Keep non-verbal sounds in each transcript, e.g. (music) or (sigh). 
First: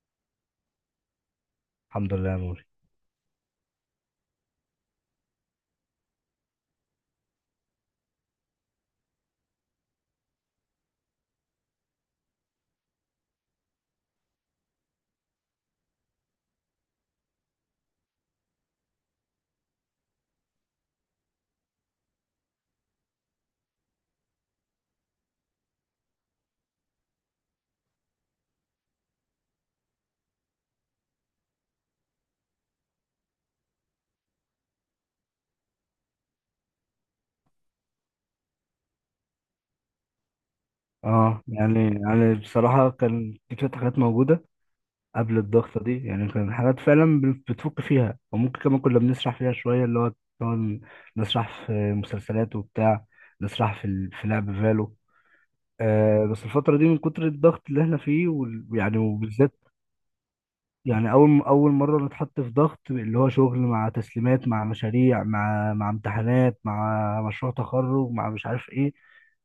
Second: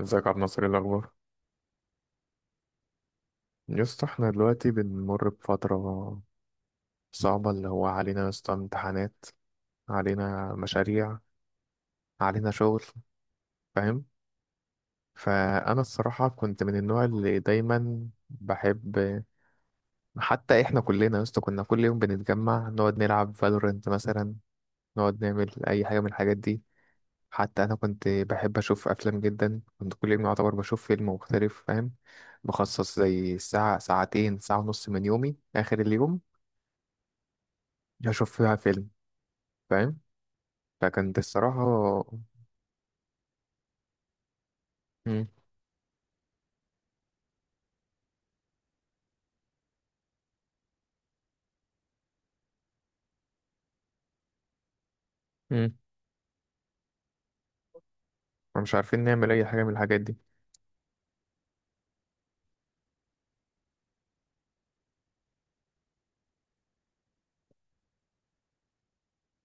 ازيك يا عبد الناصر؟ ايه الاخبار؟ الحمد لله يا موري. يا اسطى احنا دلوقتي بنمر بفتره صعبه، اللي هو علينا يا اسطى امتحانات، علينا مشاريع، علينا شغل، فاهم؟ فانا الصراحه كنت من النوع اللي دايما بحب. حتى احنا كلنا يا اسطى كنا كل يوم بنتجمع نقعد نلعب فالورنت مثلا، نقعد نعمل اي حاجه من الحاجات دي. حتى انا كنت بحب اشوف افلام جدا، كنت كل يوم يعتبر بشوف فيلم مختلف، فاهم؟ بخصص زي ساعه ساعتين ساعه ونص من يومي، اخر اليوم اشوف فيها فيلم، فاهم؟ لكن دي اه الصراحة. يعني يعني بصراحة كان في شوية حاجات موجودة مم. قبل الضغطة دي. يعني كان حاجات فعلا بتفك فيها، وممكن كمان كنا بنسرح فيها شوية، اللي هو كنا نسرح في مسلسلات وبتاع، نسرح في لعب فالو. مم. آه، بس الفترة دي من كتر الضغط اللي احنا فيه، مش ويعني عارفين نعمل اي وبالذات حاجة من الحاجات دي. يعني اول مره نتحط في ضغط، اللي هو شغل مع تسليمات مع مشاريع مع امتحانات مع مشروع تخرج مع مش عارف ايه.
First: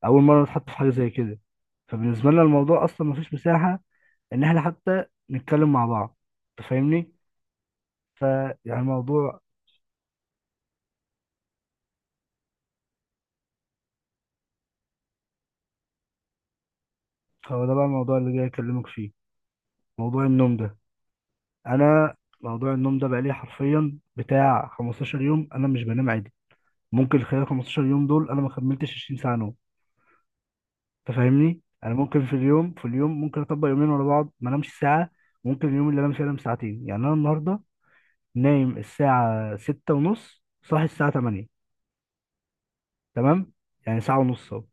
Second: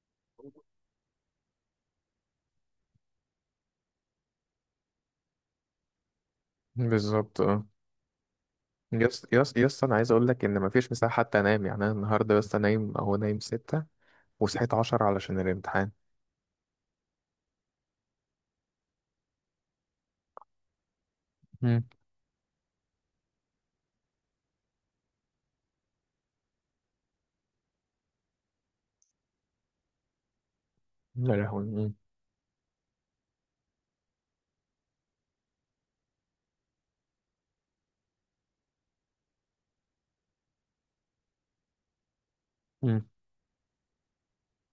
اول مره نتحط في حاجه زي كده. فبالنسبه لنا الموضوع اصلا مفيش مساحه ان احنا حتى نتكلم مع بعض، انت فاهمني؟ بالظبط اه. فيعني يس الموضوع، يس يس انا عايز اقول لك ان مفيش مساحة حتى انام، يعني انا النهارده بس نايم اهو، نايم 6 وصحيت 10 علشان الامتحان. هو ده بقى الموضوع اللي جاي اكلمك فيه، موضوع النوم ده. مم. انا موضوع النوم ده بقى لي حرفيا بتاع 15 يوم انا مش بنام عادي. ممكن خلال 15 يوم دول انا ما كملتش 20 ساعه نوم. لا تفهمني، لهوي. مم. انا ممكن في اليوم ممكن اطبق يومين ورا بعض ما انامش ساعه. ممكن اليوم اللي انام فيه انام ساعتين. يعني انا النهارده نايم الساعه ستة ونص، صاحي الساعه 8. مم. تمام؟ يعني ساعه ونص اهو،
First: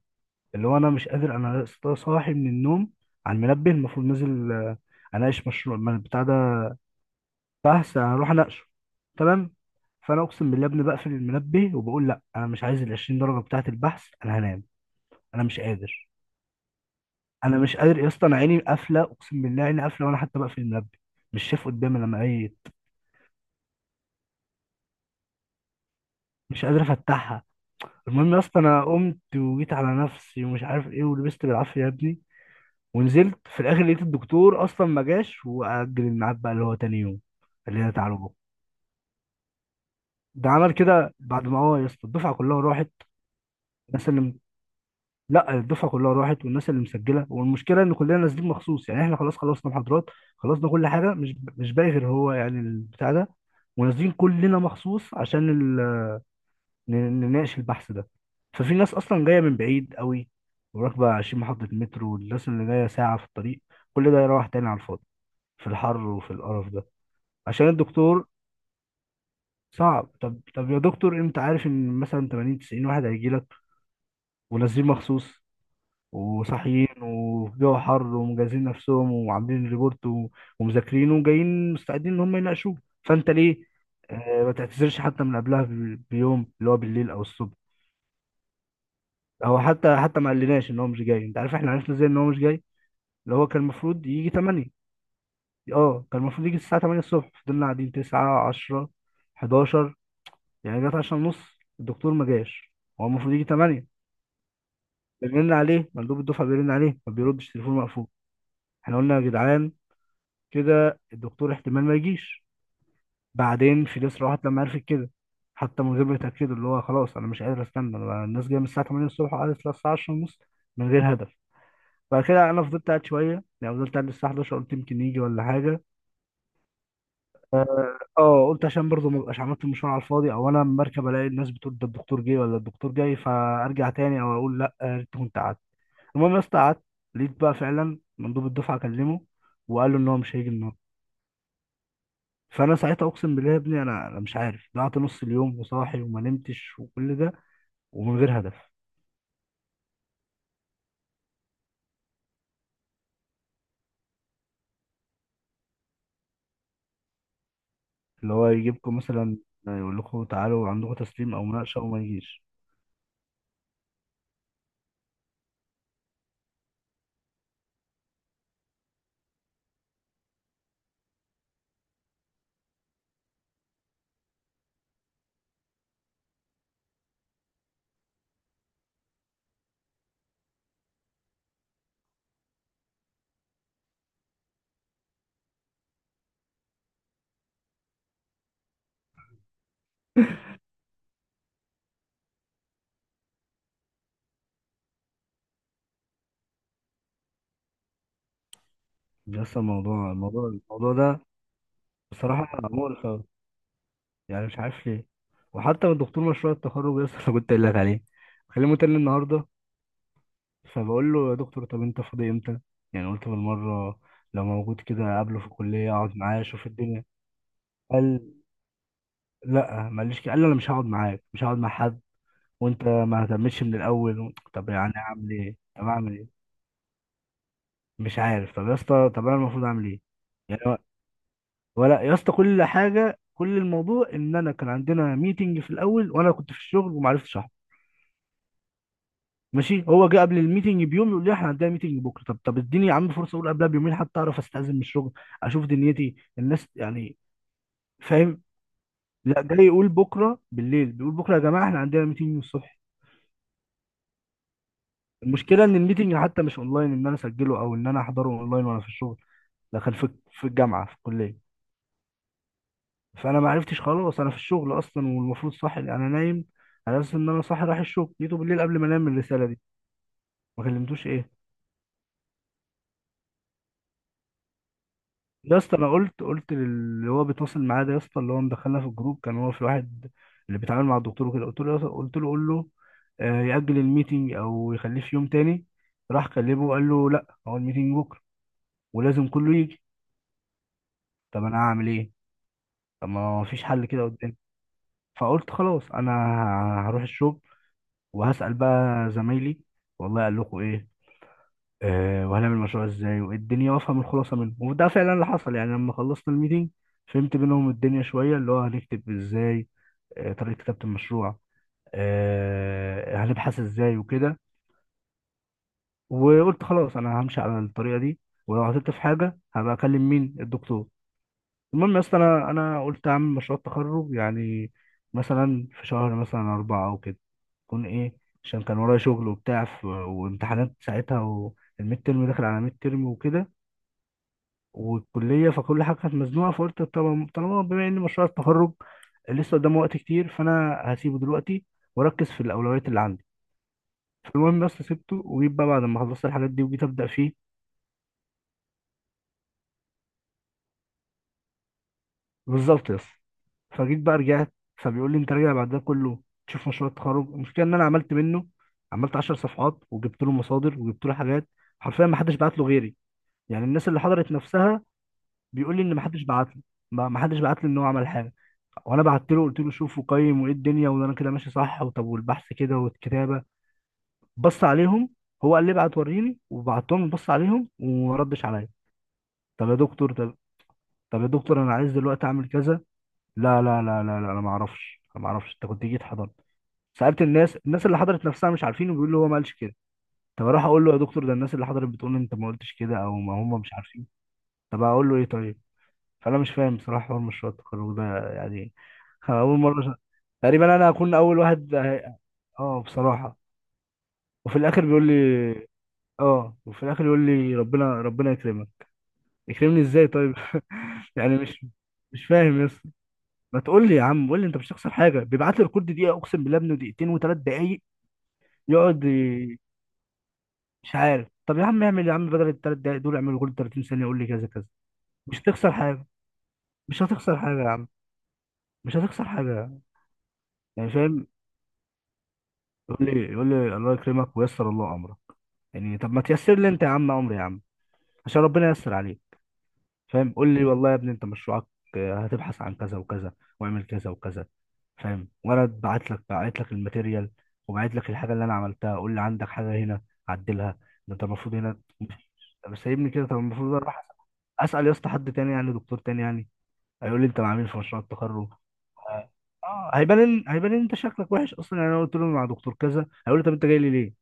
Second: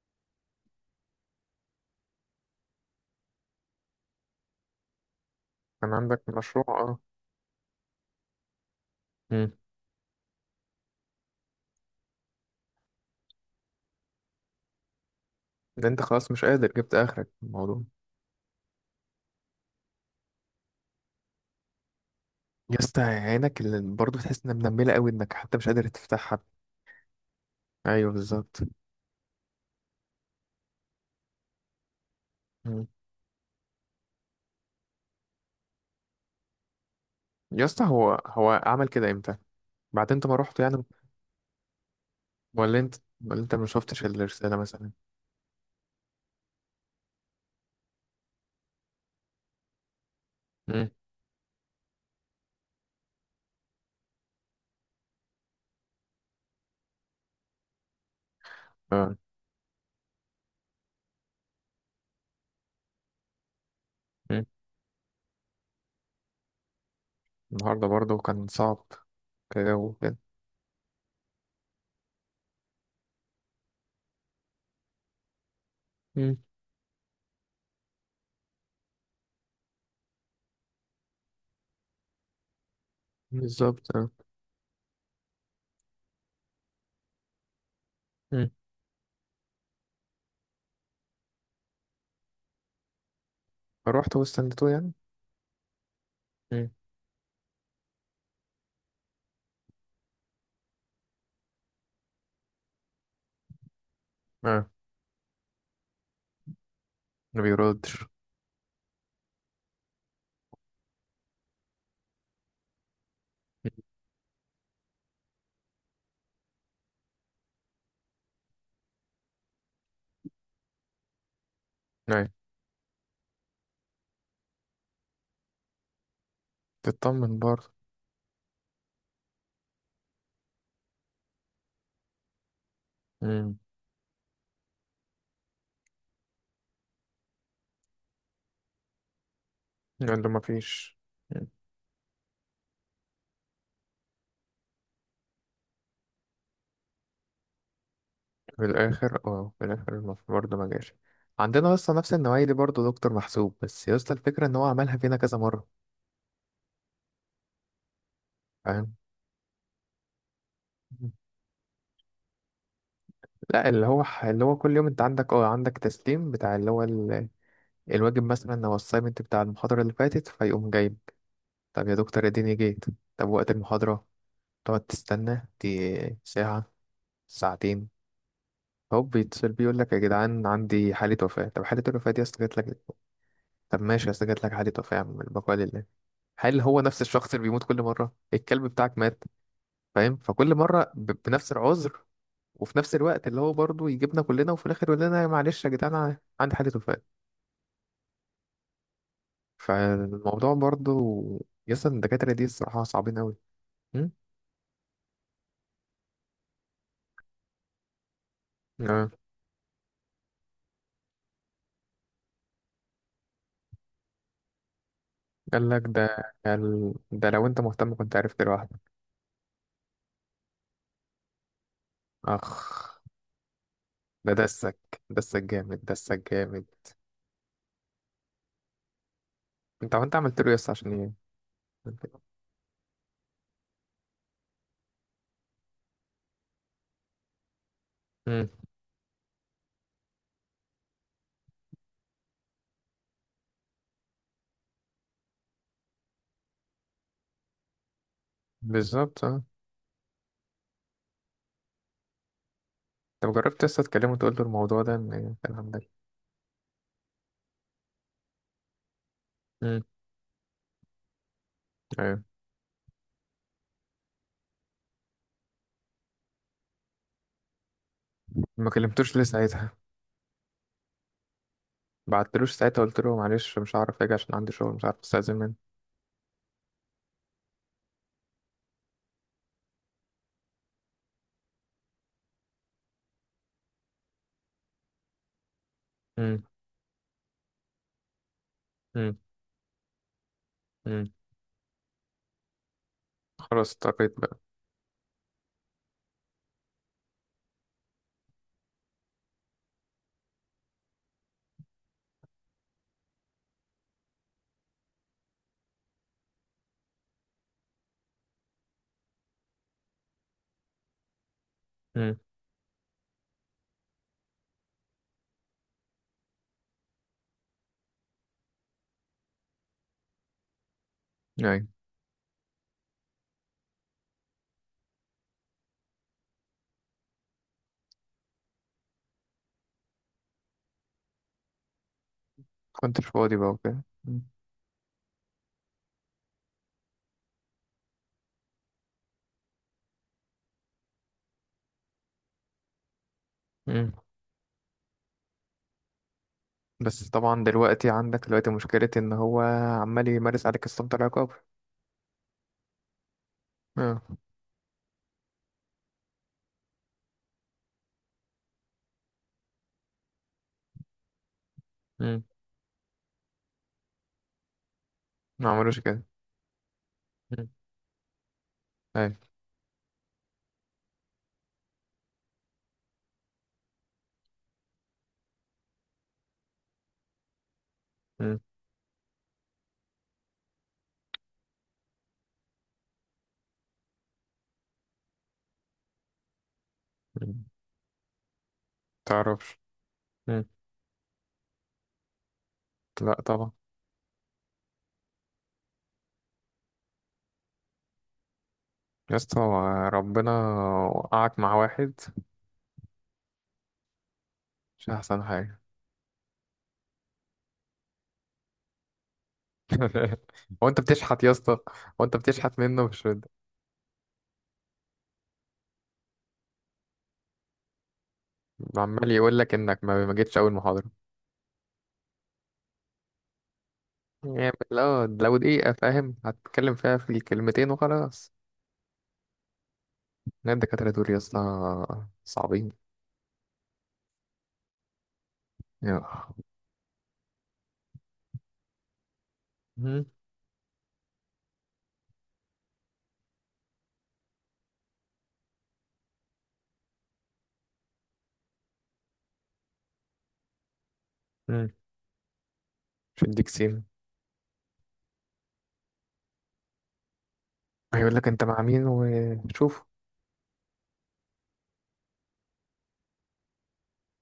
اللي هو انا مش قادر. انا لسه صاحي من النوم على المنبه، المفروض نازل آه، اناقش مشروع كان ما عندك بتاع مشروع ده، اه. بحث هروح اناقشه. مم. تمام. فانا اقسم بالله يا ابني بقفل المنبه وبقول لا، انا مش عايز ال 20 درجه بتاعه البحث، انا هنام. انا مش ده انت قادر. خلاص مش قادر، جبت اخرك في انا مش الموضوع. قادر يا اسطى. انا عيني قافله، اقسم بالله عيني قافله، وانا حتى بقفل المنبه مش شايف قدامي لما عيت. يا اسطى عينك اللي برضه تحس انها منمله قوي، انك حتى مش قادر تفتحها. مش قادر افتحها. ايوه المهم يا اسطى بالظبط. انا قمت وجيت على نفسي ومش عارف ايه، ولبست بالعافيه يا ابني، مم. ونزلت في الاخر لقيت الدكتور اصلا ما جاش، واجل الميعاد بقى اللي هو تاني يوم، يا اسطى اللي هي هو تعالوا بكره. هو عمل كده امتى؟ بعد انت ما ده رحت عمل يعني؟ كده بعد ما، اه يا اسطى، الدفعه كلها ولا راحت. انت ولا انت ما انا شفتش سلمت. الرسالة مثلا؟ لا الدفعه كلها راحت، والناس اللي مسجله، والمشكله ان كلنا نازلين مخصوص. يعني احنا خلاص خلصنا محاضرات، خلصنا كل مم. حاجه، مش باقي غير هو يعني البتاع ده. ونازلين كلنا مخصوص عشان ال... ن- نناقش البحث ده. ففي ناس آه. اصلا جايه من بعيد قوي، وراكبه 20 محطه مترو، والناس اللي جايه ساعه في الطريق. كل ده مم. يروح تاني على الفاضي، في الحر وفي القرف ده، عشان النهاردة برضه الدكتور. كان صعب، كجو صعب. كده. طب يا دكتور، انت عارف ان مثلا 80 90 واحد هيجي لك، ونازلين مخصوص مم. وصاحيين وفي جو حر، ومجهزين نفسهم وعاملين ريبورت ومذاكرينه، وجايين مستعدين ان هم يناقشوه. فانت ليه بالظبط اه. آه، ما تعتذرش حتى من قبلها بيوم، اللي هو بالليل او الصبح؟ مم. هو حتى ما قالناش ان هو مش جاي. انت عارف احنا عرفنا ازاي ان هو مش جاي؟ اللي هو كان المفروض فروحت يجي 8. واستنيته يعني. اه كان المفروض يجي مم. الساعه 8 الصبح. فضلنا قاعدين 9 10 11. يعني جت 10 ونص، الدكتور ما جاش. هو المفروض يجي 8. اه. بنرن عليه، مندوب الدفعه بيرن عليه، ما ما بيردش، تليفون بيردش. مقفول. احنا قلنا يا جدعان كده الدكتور احتمال ما يجيش. مم. بعدين فيليس راحت لما عرفت كده، حتى من غير ما يتأكدوا، اللي هو خلاص انا مش قادر استنى. الناس جايه من الساعه 8 الصبح، وقعدت للساعه 10 ونص من غير هدف. بعد ايوه. كده انا فضلت قاعد شويه، يعني فضلت قاعد للساعه 11، قلت يمكن يجي ولا حاجه. تطمن برضه. اه آه، قلت عشان برضه ما ابقاش عملت المشوار على الفاضي، او انا لما اركب الاقي الناس بتقول ده الدكتور جه ولا الدكتور جاي مم. فارجع تاني، او اقول لا آه، يا ريت كنت قعدت. المهم يا اسطى قعدت، لقيت بقى فعلا مندوب الدفعه كلمه، وقال له ان هو قال له مش ما هيجي النهارده. فيش. فانا ساعتها اقسم بالله يا ابني، انا مش عارف، ضيعت نص اليوم وصاحي وما نمتش وكل ده، ومن غير في هدف. الآخر اه في الآخر برضه ما جاش. عندنا اصلا نفس النوعية دي، برضه دكتور محسوب، بس يا اسطى الفكرة ان هو عملها فينا كذا مرة. اللي هو فاهم؟ يجيبكم مثلا، يقول لكم تعالوا عندكم مم. تسليم او مناقشه وما يجيش. لا، اللي هو كل يوم انت عندك اه، عندك تسليم بتاع اللي هو الواجب مثلا، لو السايمنت بتاع المحاضرة اللي فاتت فيقوم جايب. طب يا دكتور اديني جيت. طب وقت المحاضرة تقعد تستنى، دي ساعة، ساعتين، هوب بيتصل بيه يقول لك يا جدعان عندي حالة وفاة. طب حالة الوفاة دي أصل جات لك؟ طب ماشي، أصل جات لك حالة وفاة، يا عم البقاء لله. هل هو نفس الشخص اللي بيموت كل مرة؟ الكلب بتاعك مات؟ فاهم؟ فكل مرة بنفس العذر، وفي نفس الوقت اللي هو برضه يجيبنا كلنا، وفي الآخر يقول لنا معلش يا جدعان عندي حالة وفاة. بس الموضوع الموضوع فالموضوع الموضوع برضه، ده يسطا الدكاترة دي بصراحه الصراحة مقرف صعبين أوي. أوي. مم؟ يعني مش عارف ليه. وحتى من دكتور مشروع التخرج لسه (laughs) انا كنت قايل لك عليه بكلمه تاني اه. النهارده. فبقول له يا دكتور، طب انت فاضي امتى؟ يعني قلت بالمره لو موجود كده قابله في الكليه اقعد معاه اشوف قال الدنيا. ده لو انت مهتم كنت قال عرفت لوحدك. لا، ما قاليش كده. قال لي انا مش هقعد معاك، مش هقعد مع حد، اخ. وانت ما اهتمتش من الاول ده طب دسك. يعني اعمل دسك ايه؟ طب جامد اعمل ايه؟ دسك جامد. مش عارف. طب يا اسطى، طب انا المفروض اعمل انت ايه؟ هو انت عملت له يعني يس عشان ايه؟ ولا يا اسطى كل حاجه، كل الموضوع ان انا كان عندنا ميتنج في الاول وانا كنت في الشغل وما عرفتش احضر. مم. ماشي، هو جه قبل الميتنج بيوم يقول لي احنا عندنا ميتنج بكره. طب اديني يا عم فرصه، اقول قبلها بيومين حتى اعرف استاذن من الشغل، اشوف دنيتي الناس يعني، فاهم؟ بالظبط لا اه. جاي يقول بكره بالليل، بيقول بكره يا جماعه احنا عندنا ميتنج الصبح. طب جربت لسه تكلمه وتقول له الموضوع ده، ان المشكله الكلام ان ده؟ الميتنج حتى مش اونلاين ان انا اسجله او ان انا احضره اونلاين وانا في الشغل. ده مم. كان في الجامعه في الكليه. ايوه. فانا ما عرفتش، خلاص انا في الشغل اصلا، والمفروض صاحي انا نايم، على اساس ان انا صاحي رايح الشغل. جيته بالليل ما قبل ما انام كلمتوش ليه الرساله دي. ساعتها؟ ما كلمتوش ايه؟ بعتلوش ساعتها قلت له معلش مش هعرف اجي عشان عندي شغل، مش عارف استاذن يا منه؟ اسطى انا قلت للي هو بيتواصل معايا ده يا اسطى، اللي هو مدخلنا في الجروب كان هو في واحد اللي بيتعامل مع الدكتور وكده. قلت له يا قلت له قول له آه، يأجل الميتنج او يخليه في يوم تاني. راح مم. كلمه، قال له لا هو الميتنج بكره مم. ولازم كله يجي. مم. طب انا هعمل ايه؟ طب ما فيش خلاص حل كده اضطريت قدامي. بقى. فقلت خلاص، انا هروح الشغل وهسأل بقى زمايلي والله قال لكم ايه. آه وهنعمل المشروع ازاي وايه الدنيا، وافهم الخلاصه منه، وده فعلا اللي حصل. يعني لما خلصنا الميتنج فهمت منهم الدنيا شويه، اللي هو هنكتب ازاي، آه طريقه كتابه المشروع، مم. آه هنبحث ازاي وكده. وقلت خلاص انا همشي على الطريقه دي، ولو عطلت في حاجه هبقى اكلم مين الدكتور. ايوه. المهم يا اسطى انا قلت اعمل مشروع التخرج يعني مثلا في شهر مثلا اربعه او كده يكون ايه، عشان كان ورايا شغل وبتاع وامتحانات ساعتها، والميد ترم داخل على ميد ترم كنتش فاضي بقى وكده، وكده. مم. والكليه، فكل حاجه كانت مزنوقه. فقلت طبعا طالما بما ان مشروع التخرج لسه قدامه وقت كتير، فانا هسيبه دلوقتي واركز في الاولويات اللي عندي. مم. فالمهم بس سبته، وجيت بقى بعد ما خلصت الحاجات دي وجيت ابدا بس فيه. طبعا دلوقتي عندك دلوقتي مشكلة إن هو عمال يمارس عليك السلطة العقاب. بالظبط بس. فجيت اه. بقى رجعت، فبيقول لي انت راجع بعد ده كله تشوف مشروع التخرج؟ المشكله ان انا عملت منه، عملت 10 صفحات وجبت له مصادر وجبت له حاجات. حرفيا ما مم. حدش بعت له غيري، يعني الناس اللي حضرت نفسها ما بيقول عملوش لي ان ما كده. حدش بعت له. ما حدش مم. بعت لي ان هو عمل حاجه. وانا أي. بعت له، قلت له شوف وقيم وايه الدنيا، وانا كده ماشي صح، وطب والبحث كده والكتابه، بص عليهم. هو قال لي ابعت وريني، وبعتهم بص عليهم وما مم. ردش عليا. طب يا دكتور، طب، طب يا دكتور انا عايز دلوقتي اعمل كذا. لا لا لا لا لا، انا ما اعرفش، انا ما اعرفش انت كنت جيت حضرت. سألت مم. الناس، الناس اللي حضرت نفسها مش عارفين، وبيقولوا هو ما قالش تعرفش. كده. مم. طب اروح اقول له يا دكتور ده الناس اللي حضرت بتقول انت ما قلتش كده، او لا ما طبعا. هم مش عارفين. طب اقول له ايه طيب؟ فانا مش فاهم بصراحه حوار مشروع التخرج ده يعني. يا (laughs) اسطى اول مره هو ربنا تقريبا انا هكون وقعك اول مع واحد واحد. اه بصراحه. وفي الاخر مش بيقول لي، أحسن حاجة؟ اه وفي الاخر يقول لي ربنا ربنا يكرمك. يكرمني ازاي (laughs) طيب؟ هو أنت (laughs) بتشحت يا يعني اسطى؟ مش هو أنت مش بتشحت فاهم يا منه؟ اسطى. مش رد. ما تقول لي يا عم، قول لي انت مش هتخسر حاجه، بيبعت لي الكود دقيقه اقسم بالله ابنه دقيقتين وثلاث دقايق يقعد. عمال يقول لك إنك ما جيتش أول محاضرة. مش عارف. طب يا عم اعمل يا عم بدل الثلاث دقايق دول اعمل جول 30 ثانية، قول لي كذا يعني كذا. لو مش هتخسر دقيقة حاجة، فاهم هتتكلم فيها مش في هتخسر حاجة يا الكلمتين عم، وخلاص. مش هتخسر حاجة. لا الدكاترة يعني دول يا فاهم. اسطى صعبين. يقول لي الله يكرمك ويسر الله امرك. يعني طب ما تيسر لي انت يا عم امري يا عم، عشان ربنا ييسر عليك. يا. فاهم؟ قول لي والله يا ابني انت مشروعك آه، هتبحث عن كذا وكذا، واعمل كذا وكذا، فاهم؟ وانا بعت لك الماتيريال، وبعت لك الحاجه اللي انا عملتها، قول لي عندك حاجه هنا، عدلها. ده انت المفروض مم. هنا. طب سايبني مش كده؟ طب هيديك المفروض سيم. اروح اسال يا اسطى حد تاني، يعني دكتور تاني، يعني هيقول لي انت ما عامل في مشروع هيقول لك انت التخرج؟ مع مين اه وشوف. آه، هيبان. هيبان ان انت شكلك وحش اصلا. يعني انا قلت له مع دكتور كذا، هيقول لي طب انت جاي لي ليه؟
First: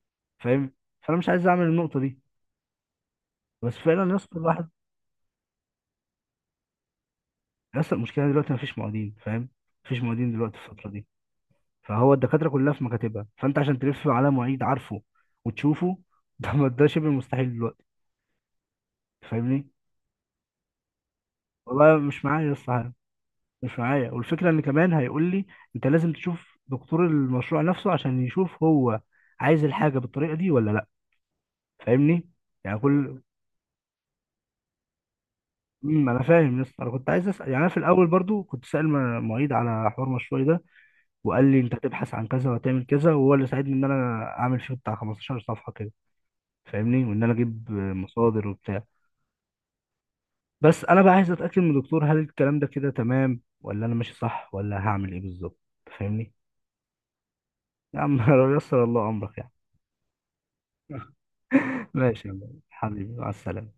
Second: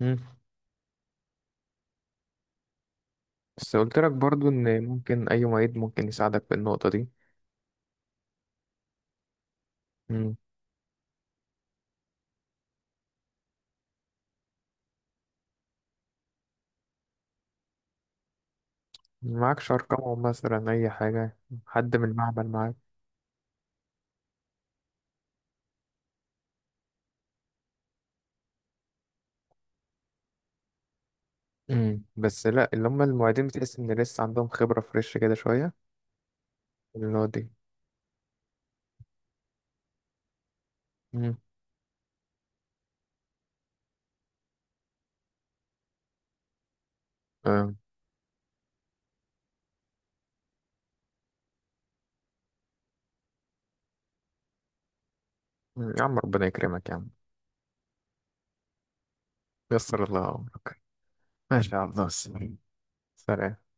مم. فاهم؟ فانا مش عايز اعمل النقطه دي. بس بس قلت فعلا لك يا اسطى برضو الواحد، ان ممكن اي معيد ممكن يساعدك في النقطة دي. يا اسطى المشكله دلوقتي ما فيش معيدين، فاهم؟ مفيش معيدين مم. دلوقتي في الفتره دي. فهو الدكاترة كلها في مكاتبها، فأنت عشان تلف على معيد عارفه وتشوفه ده (laughs) ده شبه مستحيل دلوقتي. فاهمني؟ معكش ارقامهم مثلا اي حاجة؟ حد والله من مش المعمل معايا لسه معاك؟ حاجة، مش معايا. والفكرة إن كمان هيقول لي أنت لازم تشوف دكتور المشروع نفسه عشان يشوف هو عايز الحاجة بالطريقة دي ولا لأ. مم. فاهمني؟ بس لا، يعني اللي هم كل المعيدين بتحس ان لسه عندهم خبرة فريش كده شوية. انا فاهم يا اسطى. انا كنت اللي هو عايز اسال، دي. يعني انا في الاول برضو كنت سائل معيد على حوار مشروعي ده. مم. وقال لي انت هتبحث عن كذا وهتعمل كذا، وهو اللي ساعدني ان انا اعمل فيه بتاع 15 صفحه كده. فاهمني؟ وان انا اجيب آه. مصادر وبتاع. بس انا بقى عايز اتاكد من الدكتور، هل الكلام ده كده تمام ولا انا ماشي صح ولا هعمل ايه بالظبط؟ يا عم فاهمني؟ ربنا يكرمك يا عم. يا عم (laughs) لو يسر الله امرك يعني. يسر الله امرك. (laughs) ماشي يا عبد الله. ماشي يا عم. حبيبي مع سلام. السلامه.